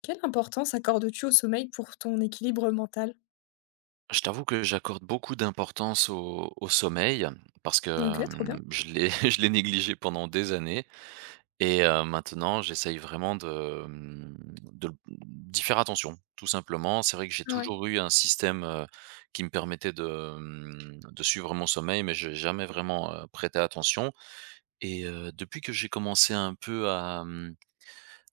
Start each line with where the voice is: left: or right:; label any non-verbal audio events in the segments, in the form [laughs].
left: Quelle importance accordes-tu au sommeil pour ton équilibre mental?
right: Je t'avoue que j'accorde beaucoup d'importance au sommeil parce que,
left: OK, trop bien.
right: je l'ai [laughs] je l'ai négligé pendant des années. Et maintenant j'essaye vraiment de, mmh, de l d'y faire attention, tout simplement. C'est vrai que j'ai
left: Ouais.
right: toujours eu un système, qui me permettait de suivre mon sommeil, mais j'ai jamais vraiment, prêté attention. Et depuis que j'ai commencé un peu à, mmh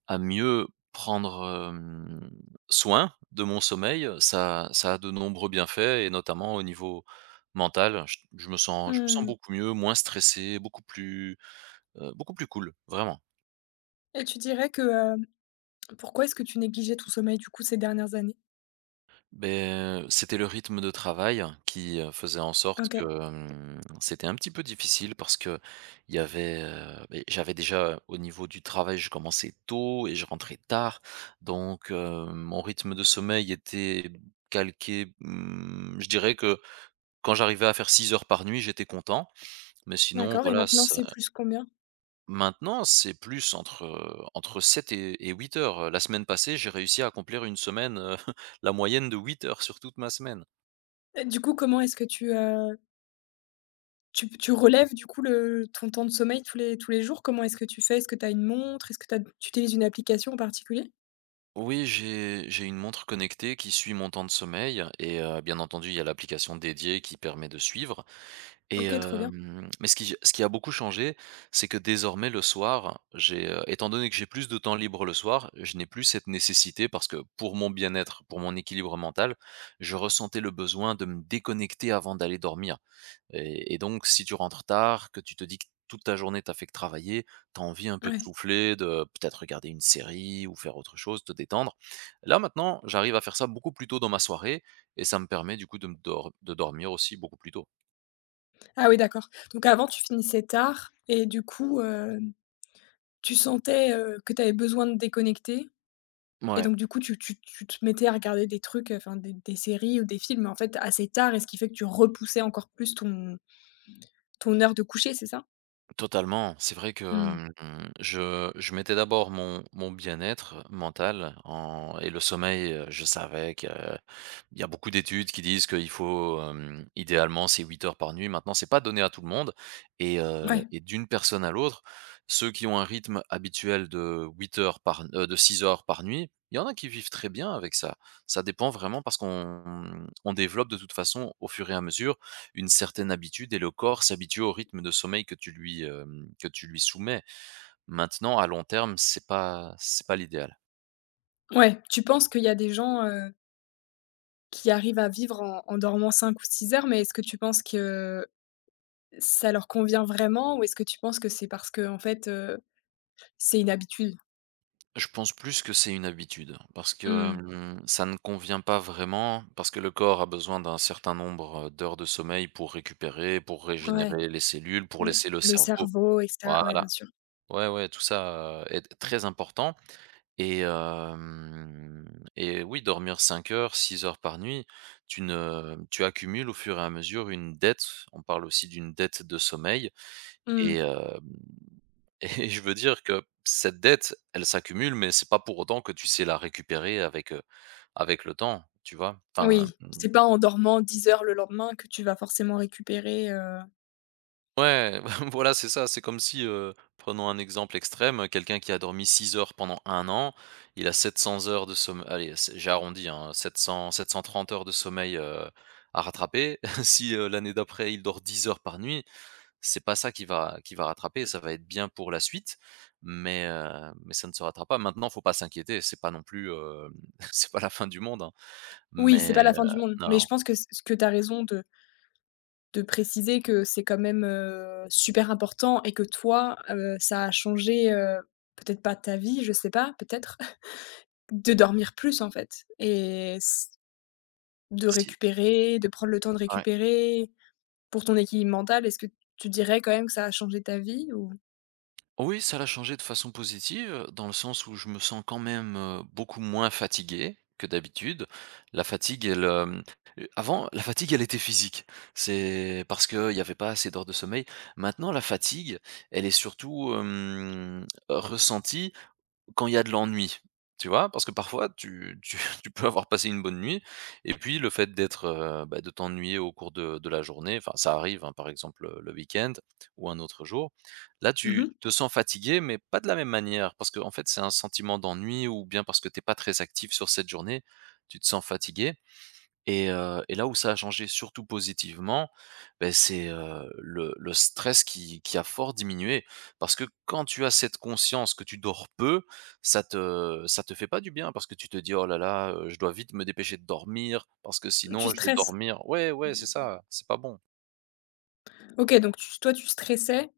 right: à mieux prendre, soin de mon sommeil, ça a de nombreux bienfaits, et notamment au niveau mental. Je me sens
left: Mmh.
right: beaucoup mieux, moins stressé, beaucoup plus cool, vraiment.
left: Et tu dirais que, pourquoi est-ce que tu négligeais ton sommeil, du coup, ces dernières années?
right: Beh, c'était le rythme de travail qui, faisait en sorte que,
left: OK.
right: c'était un petit peu difficile, parce qu'il y avait, beh, j'avais déjà au niveau du travail, je commençais tôt et je rentrais tard, donc mon rythme de sommeil était calqué, je dirais que quand j'arrivais à faire 6 heures par nuit, j'étais content, mais sinon
left: D'accord. Et
right: voilà.
left: maintenant,
right: ça
left: c'est plus combien?
right: Maintenant, c'est plus entre 7 et 8 heures. La semaine passée, j'ai réussi à accomplir une semaine, [laughs] la moyenne de 8 heures sur toute ma semaine.
left: Et du coup, comment est-ce que tu tu relèves, du coup, le ton temps de sommeil tous les jours? Comment est-ce que tu fais? Est-ce que tu as une montre? Est-ce que t'as tu utilises une application en particulier?
right: Oui, j'ai une montre connectée qui suit mon temps de sommeil, et bien entendu, il y a l'application dédiée qui permet de suivre. Et
left: OK, trop bien.
right: mais ce qui a beaucoup changé, c'est que désormais le soir, étant donné que j'ai plus de temps libre le soir, je n'ai plus cette nécessité, parce que pour mon bien-être, pour mon équilibre mental, je ressentais le besoin de me déconnecter avant d'aller dormir. Et donc si tu rentres tard, que tu te dis que toute ta journée tu fait que travailler, t'as envie un peu de
left: Ouais.
right: souffler, de peut-être regarder une série ou faire autre chose, te détendre. Là maintenant, j'arrive à faire ça beaucoup plus tôt dans ma soirée, et ça me permet du coup de dormir aussi beaucoup plus tôt.
left: Ah oui, d'accord. Donc avant, tu finissais tard et du coup, tu sentais, que tu avais besoin de déconnecter. Et
right: Ouais,
left: donc du coup, tu te mettais à regarder des trucs, enfin des séries ou des films, en fait, assez tard, et ce qui fait que tu repoussais encore plus ton ton heure de coucher, c'est ça?
right: totalement. C'est vrai que,
left: Mmh.
right: je mettais d'abord mon bien-être mental en et le sommeil, je savais que. Il y a beaucoup d'études qui disent qu'il faut, idéalement, c'est 8 heures par nuit. Maintenant, c'est pas donné à tout le monde, et heu
left: Ouais,
right: et d'une personne à l'autre, ceux qui ont un rythme habituel de 8 heures par de 6 heures par nuit, il y en a qui vivent très bien avec ça. Ça dépend vraiment, parce qu'on développe de toute façon, au fur et à mesure, une certaine habitude, et le corps s'habitue au rythme de sommeil que tu lui soumets. Maintenant à long terme, c'est pas l'idéal.
left: ouais. Tu penses qu'il y a des gens, qui arrivent à vivre en en dormant 5 ou 6 heures, mais est-ce que tu penses que ça leur convient vraiment? Ou est-ce que tu penses que c'est parce que en fait, c'est une habitude?
right: Je pense plus que c'est une habitude, parce que
left: Mmh.
right: Mmh. ça ne convient pas vraiment, parce que le corps a besoin d'un certain nombre, d'heures de sommeil, pour récupérer, pour
left: Ouais,
right: régénérer les cellules, pour
left: le
right: laisser le
left: le
right: cerveau.
left: cerveau et cetera. Ouais, bien
right: Voilà,
left: sûr.
right: ouais, ouais, tout ça, est très important. Et hem et oui, dormir 5 heures, 6 heures par nuit, tu ne tu accumules au fur et à mesure une dette. On parle aussi d'une dette de sommeil,
left: Mmh.
right: et heu et je veux dire que cette dette, elle s'accumule, mais c'est pas pour autant que tu sais la récupérer avec le temps, tu vois? Enfin,
left: Oui, c'est pas en dormant 10 heures le lendemain que tu vas forcément récupérer,
right: ouais, [laughs] voilà, c'est ça. C'est comme si, prenons un exemple extrême, quelqu'un qui a dormi 6 heures pendant un an, il a 700 heures de somme, allez, c'est j'ai arrondi, hein, 700-730 heures de sommeil, à rattraper. [laughs] Si, l'année d'après, il dort 10 heures par nuit, c'est pas ça qui va rattraper. Ça va être bien pour la suite, mais ça ne se rattrape pas. Maintenant, faut pas s'inquiéter, c'est pas non plus, [laughs] c'est pas la fin du monde, hein,
left: Oui, c'est
right: mais
left: pas la fin du monde, mais
right: non,
left: je pense que ce que tu as raison de préciser que c'est quand même, super important, et que toi, ça a changé, peut-être pas ta vie, je sais pas, peut-être, [laughs] de dormir plus, en fait, et s de
right: si,
left: récupérer, de prendre le temps de
right: ouais.
left: récupérer pour ton équilibre mental. Est-ce que tu dirais quand même que ça a changé ta vie ou?
right: Oui, ça l'a changé de façon positive, dans le sens où je me sens quand même, beaucoup moins fatigué que d'habitude. La fatigue, elle, hem, Avant, la fatigue, elle était physique. C'est parce qu'il y avait pas assez d'heures de sommeil. Maintenant, la fatigue, elle est surtout, ressentie quand il y a de l'ennui, tu vois? Parce que parfois tu [laughs] tu peux avoir passé une bonne nuit, et puis le fait d'être, bah, de t'ennuyer au cours de la journée, enfin ça arrive, hein, par exemple, le week-end ou un autre jour. Là, tu
left: Mmh.
right: te sens fatigué, mais pas de la même manière, parce qu'en fait, c'est un sentiment d'ennui, ou bien parce que t'es pas très actif sur cette journée, tu te sens fatigué. Et là où ça a changé surtout positivement, beh, c'est, le stress qui a fort diminué. Parce que quand tu as cette conscience que tu dors peu, ça te fait pas du bien, parce que tu te dis: «Oh là là, je dois vite me dépêcher de dormir parce que
left: Tu
right: sinon je vais
left: stresses?
right: dormir.» Ouais, ouais, c'est ça, c'est pas bon.
left: OK, donc tu toi, tu stressais,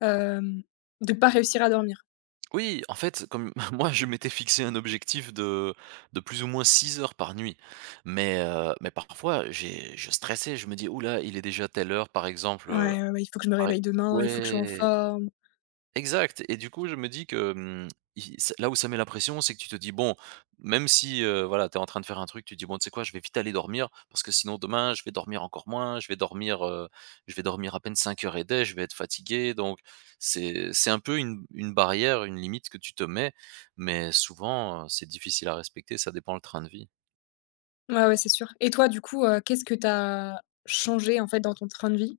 left: hem, de pas réussir à dormir?
right: Oui, en fait, comme [laughs] moi je m'étais fixé un objectif de plus ou moins 6 heures par nuit. Mais parfois j'ai je stressais, je me dis: «Ouh, il est déjà telle heure», par exemple,
left: «Ouais, ouais, ouais, il faut que je me
right: ouais,
left: réveille demain, il faut que je sois en
right: ouais.
left: forme».
right: Exact, et du coup, je me dis que, i ç là où ça met la pression, c'est que tu te dis: «Bon, même si, voilà, tu es en train de faire un truc, tu te dis: "Bon, tu sais quoi? Je vais vite aller dormir parce que sinon demain, je vais dormir encore moins, je vais dormir à peine 5 heures et demie. Je vais être fatigué".» Donc c'est un peu une barrière, une limite que tu te mets, mais souvent, c'est difficile à respecter, ça dépend le train de vie.
left: Ouais, ouais, c'est sûr. Et toi, du coup, qu'est-ce que tu as changé, en fait, dans ton train de vie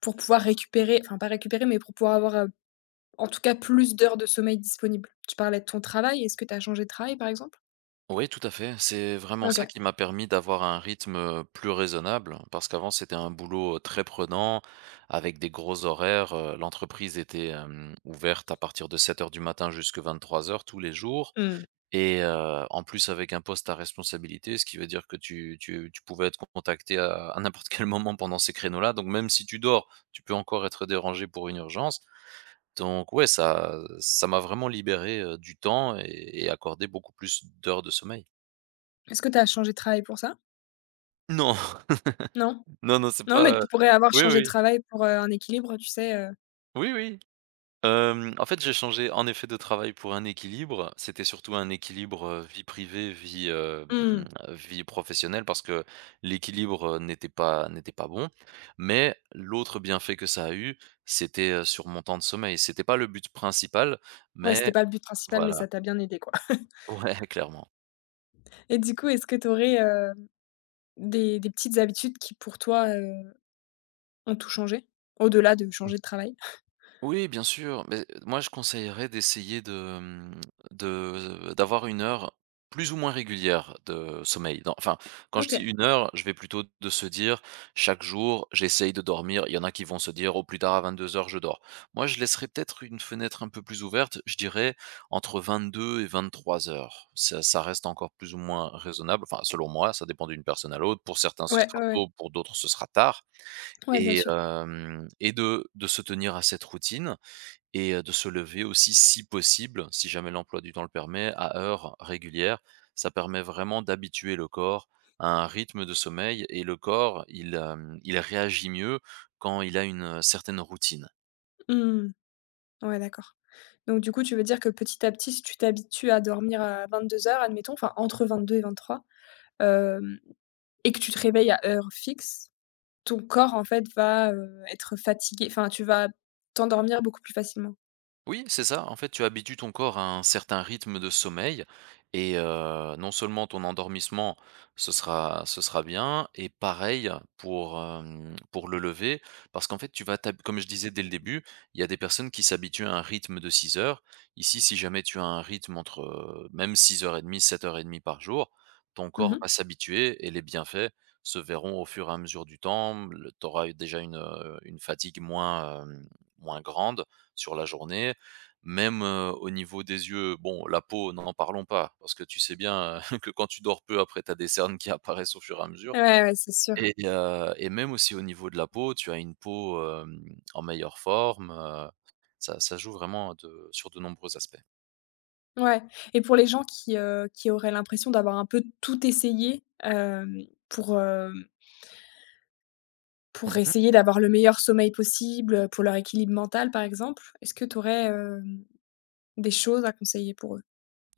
left: pour pouvoir récupérer, enfin, pas récupérer, mais pour pouvoir avoir, en tout cas, plus d'heures de sommeil disponibles? Tu parlais de ton travail, est-ce que tu as changé de travail, par exemple?
right: Oui, tout à fait. C'est vraiment ça
left: OK.
right: qui m'a permis d'avoir un rythme, plus raisonnable, hein, parce qu'avant c'était un boulot très prenant, avec des gros horaires. L'entreprise était, ouverte à partir de 7 heures du matin jusqu'à 23 heures tous les jours,
left: Mmh.
right: et en plus avec un poste à responsabilité, ce qui veut dire que tu pouvais être contacté à n'importe [laughs] quel moment pendant ces créneaux-là, donc même si tu dors, tu peux encore être dérangé pour une urgence. Donc ouais, ça m'a vraiment libéré, du temps, et accordé beaucoup plus d'heures de sommeil.
left: Est-ce que tu as changé de travail pour ça?
right: Non,
left: Non?
right: [laughs] non, non, c'est
left: Non, mais
right: pas,
left: tu pourrais avoir
right: oui,
left: changé de
right: oui,
left: travail pour, un équilibre, tu sais,
right: oui, oui. En fait, j'ai changé en effet de travail pour un équilibre. C'était surtout un équilibre, vie privée, vie, hem,
left: Mmh.
right: vie professionnelle, parce que l'équilibre, n'était pas bon. Mais l'autre bienfait que ça a eu, c'était, sur mon temps de sommeil. C'était pas le but principal,
left: Ouais, c'était
right: mais
left: pas le but principal, mais
right: voilà.
left: ça t'a bien aidé, quoi. [laughs]
right: [laughs] Ouais, clairement.
left: Et du coup, est-ce que tu aurais des petites habitudes qui, pour toi, ont tout changé? Au-delà de changer de travail?
right: Oui, bien sûr, mais moi je conseillerais d'essayer de, d'avoir une heure plus ou moins régulière de sommeil. Dans Enfin, quand je
left: OK.
right: dis une heure, je vais plutôt de se dire: «Chaque jour, j'essaye de dormir». Il y en a qui vont se dire: «Au plus tard à 22 heures je dors». Moi, je laisserai peut-être une fenêtre un peu plus ouverte, je dirais entre 22 et 23:00. Ça reste encore plus ou moins raisonnable, enfin selon moi, ça dépend d'une personne à l'autre. Pour certains, ce
left: Ouais,
right: sera
left: ouais, ouais.
right: tôt, pour d'autres, ce sera tard.
left: Ouais, bien
right: et
left: sûr.
right: hem et de se tenir à cette routine, et de se lever aussi si possible, si jamais l'emploi du temps le permet, à heures régulières. Ça permet vraiment d'habituer le corps à un rythme de sommeil, et le corps, il réagit mieux quand il a une, certaine routine.
left: Mmh. Ouais, d'accord. Donc du coup, tu veux dire que petit à petit, si tu t'habitues à dormir à vingt-deux heures, admettons, enfin entre 22 et 23, hem, et que tu te réveilles à heure fixe, ton corps, en fait, va, être fatigué, enfin, tu vas t'endormir beaucoup plus facilement.
right: Oui, c'est ça. En fait, tu habitues ton corps à un certain rythme de sommeil, et non seulement ton endormissement, ce sera bien, et pareil pour, pour le lever, parce qu'en fait, tu vas t'hab comme je disais dès le début, il y a des personnes qui s'habituent à un rythme de 6 heures. Ici, si jamais tu as un rythme entre, même 6:30, 7:30 par jour, ton corps va
left: Mhm.
right: s'habituer, et les bienfaits se verront au fur et à mesure du temps. Le Tu auras déjà une, fatigue moins grande sur la journée, même, au niveau des yeux. Bon, la peau, n'en parlons pas, parce que tu sais bien, [laughs] que quand tu dors peu, après, tu as des cernes qui [laughs] apparaissent au fur et à mesure,
left: Ouais, ouais, c'est sûr.
right: et même aussi au niveau de la peau, tu as une peau, en meilleure forme, ça joue vraiment de sur de nombreux aspects.
left: Ouais. Et pour les gens qui auraient l'impression d'avoir un peu tout essayé, pour
right: Mmh.
left: essayer d'avoir le meilleur sommeil possible, pour leur équilibre mental, par exemple? Est-ce que tu aurais des choses à conseiller pour eux?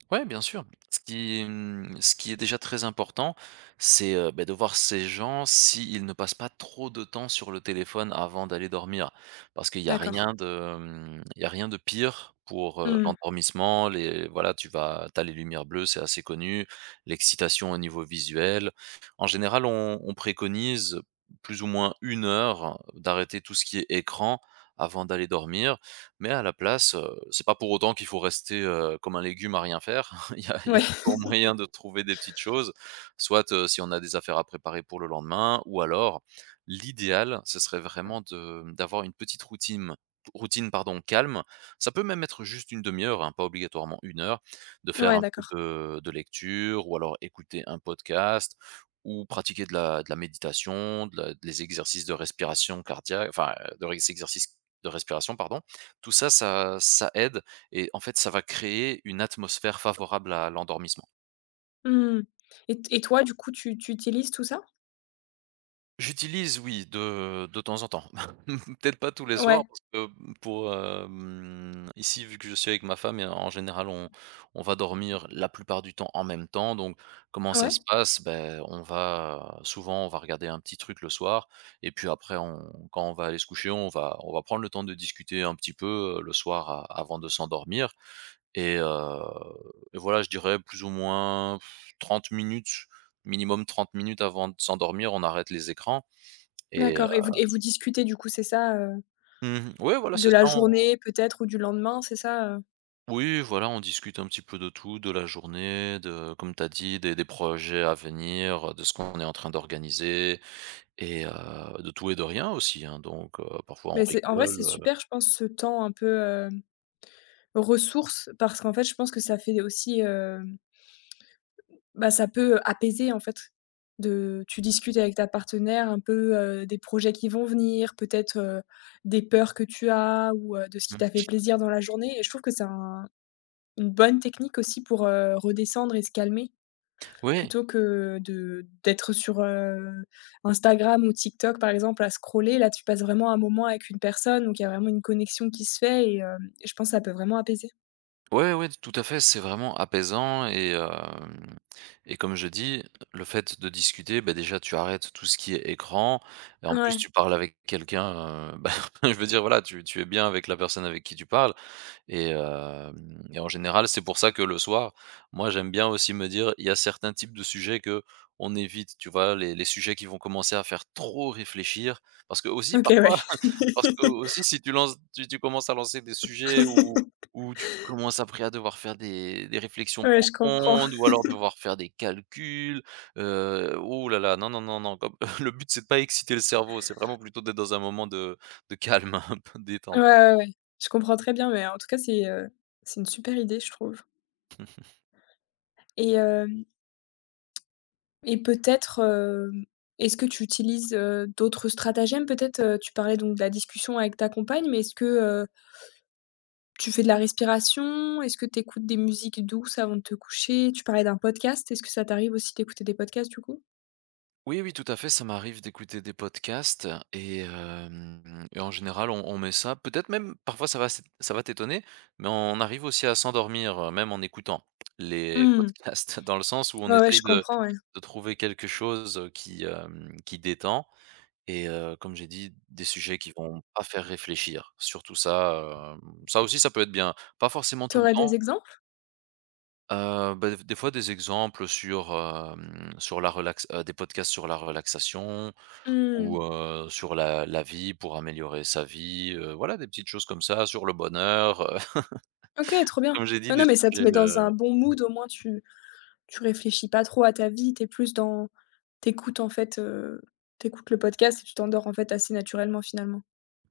right: Ouais, bien sûr. Ce qui est déjà très important, c'est, de voir ces gens s'ils ne passent pas trop de temps sur le téléphone avant d'aller dormir. Parce qu'
left: D'accord.
right: il y a rien de pire pour,
left: Mmh.
right: l'endormissement, les voilà, tu vas t'as les lumières bleues, c'est assez connu, l'excitation au niveau visuel. En général, on préconise plus ou moins une heure d'arrêter tout ce qui est écran avant d'aller dormir. Mais à la place, c'est pas pour autant qu'il faut rester, comme un légume à rien faire. [laughs] Il y a il y
left: Ouais,
right: a
left: [laughs]
right: toujours moyen de trouver des petites choses, soit, si on a des affaires à préparer pour le lendemain, ou alors l'idéal, ce serait vraiment de d'avoir une petite routine routine pardon, calme. Ça peut même être juste une demi heure, hein, pas obligatoirement une heure, de faire
left: ouais,
right: un peu
left: d'accord.
right: de lecture ou alors écouter un podcast, ou pratiquer de la méditation, de la des exercices de respiration cardiaque, enfin, de res exercices de respiration pardon Tout ça, ça aide, et en fait, ça va créer une atmosphère favorable à l'endormissement.
left: Mmh. Et toi, du coup, tu utilises tout ça?
right: J'utilise, oui, de temps en temps. [laughs] Peut-être pas tous les soirs
left: Ouais,
right: parce que, pour, ici, vu que je suis avec ma femme, et en général, on va dormir la plupart du temps en même temps. Donc comment ça
left: ouais,
right: se passe? Ben, on va souvent, on va regarder un petit truc le soir, et puis après on, quand on va aller se coucher, on va prendre le temps de discuter un petit peu, le soir a avant de s'endormir. Et voilà, je dirais plus ou moins pff, 30 minutes, minimum 30 minutes avant de s'endormir, on arrête les écrans. Et
left: d'accord. Et vous et vous discutez, du coup, c'est ça,
right: oui, voilà,
left: de
right: c'est ça,
left: la
right: on,
left: journée peut-être ou du lendemain, c'est ça,
right: oui, voilà, on discute un petit peu de tout, de la journée, de, comme tu as dit, des projets à venir, de ce qu'on est en train d'organiser, et de tout et de rien aussi, hein, donc parfois on
left: Mais c'est en vrai, c'est
right: rigole.
left: super, je pense, ce temps un peu, ressource, parce qu'en fait, je pense que ça fait aussi, bah, ça peut apaiser en fait, de tu discutes avec ta partenaire un peu, des projets qui vont venir, peut-être, des peurs que tu as ou, de ce qui
right: Mmh.
left: t'a fait plaisir dans la journée, et je trouve que c'est un une bonne technique aussi pour, redescendre et se calmer
right: Oui.
left: plutôt que de d'être sur, Instagram ou TikTok par exemple à scroller. Là, tu passes vraiment un moment avec une personne, donc il y a vraiment une connexion qui se fait, et hem, je pense que ça peut vraiment apaiser.
right: Ouais, ouais, tout à fait, c'est vraiment apaisant, et hem et comme je dis, le fait de discuter, bah, déjà tu arrêtes tout ce qui est écran, et en plus
left: Ouais,
right: tu parles avec quelqu'un, [laughs] bah, je veux dire, voilà, tu es bien avec la personne avec qui tu parles. Et hem et en général, c'est pour ça que le soir, moi j'aime bien aussi me dire, il y a certains types de sujets que on évite, tu vois? Les sujets qui vont commencer à faire trop réfléchir, parce que aussi
left: OK, ouais.
right: parfois, parce que aussi si tu lances, tu commences à lancer des sujets où, où tu commences après à devoir faire des réflexions
left: Ouais, je comprends.
right: profondes ou alors devoir faire des calculs, ouh là là, non, non, non, non, comme [laughs] le but c'est de pas exciter le cerveau, c'est vraiment plutôt d'être dans un moment de calme, [laughs] un peu
left: Ouais,
right: détente.
left: ouais, ouais. Je comprends très bien, mais en tout cas, c'est une super idée, je trouve, et hem et peut-être, est-ce que tu utilises, d'autres stratagèmes? Peut-être, tu parlais donc de la discussion avec ta compagne, mais est-ce que, tu fais de la respiration? Est-ce que tu écoutes des musiques douces avant de te coucher? Tu parlais d'un podcast, est-ce que ça t'arrive aussi d'écouter des podcasts, du coup?
right: Oui, oui, tout à fait, ça m'arrive d'écouter des podcasts. Et hem et en général, on met ça, peut-être même parfois ça va s ça va t'étonner, mais on arrive aussi à s'endormir, même en écoutant les
left: Mmh.
right: podcasts. [laughs] Dans le sens où on
left: Ouais, ouais,
right: essaye
left: je
right: de
left: comprends, ouais.
right: de trouver quelque chose qui, qui détend. Et comme j'ai dit, des sujets qui vont pas faire réfléchir. Surtout ça, ça aussi, ça peut être bien. Pas forcément
left: Tu
right: tout le
left: aurais
right: temps.
left: des exemples?
right: Bah, des fois des exemples sur, hem, sur la relax des podcasts sur la relaxation,
left: Mmh.
right: ou, sur la vie pour améliorer sa vie, voilà, des petites choses comme ça, sur le bonheur, [laughs]
left: OK, trop bien.
right: comme j'ai dit,
left: Non,
right: des
left: non, mais ça te
right: sujets,
left: met dans un bon mood, au moins tu réfléchis pas trop à ta vie, t'es plus dans t'écoutes en fait, tu le podcast et tu t'endors en fait assez naturellement finalement.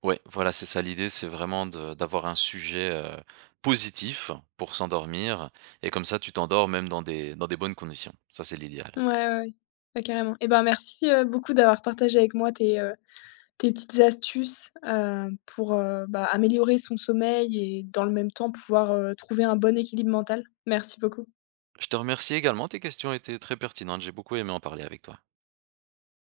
right: ouais, voilà, c'est ça l'idée, c'est vraiment de d'avoir un sujet, positif pour s'endormir, et comme ça tu t'endors même dans des bonnes conditions. Ça c'est l'idéal.
left: Ouais, ouais, ouais. Ouais, carrément. Et ben, merci, beaucoup d'avoir partagé avec moi tes, tes petites astuces, pour, bah, améliorer son sommeil et dans le même temps pouvoir, trouver un bon équilibre mental. Merci beaucoup.
right: Je te remercie également, tes questions étaient très pertinentes, j'ai beaucoup aimé en parler avec toi.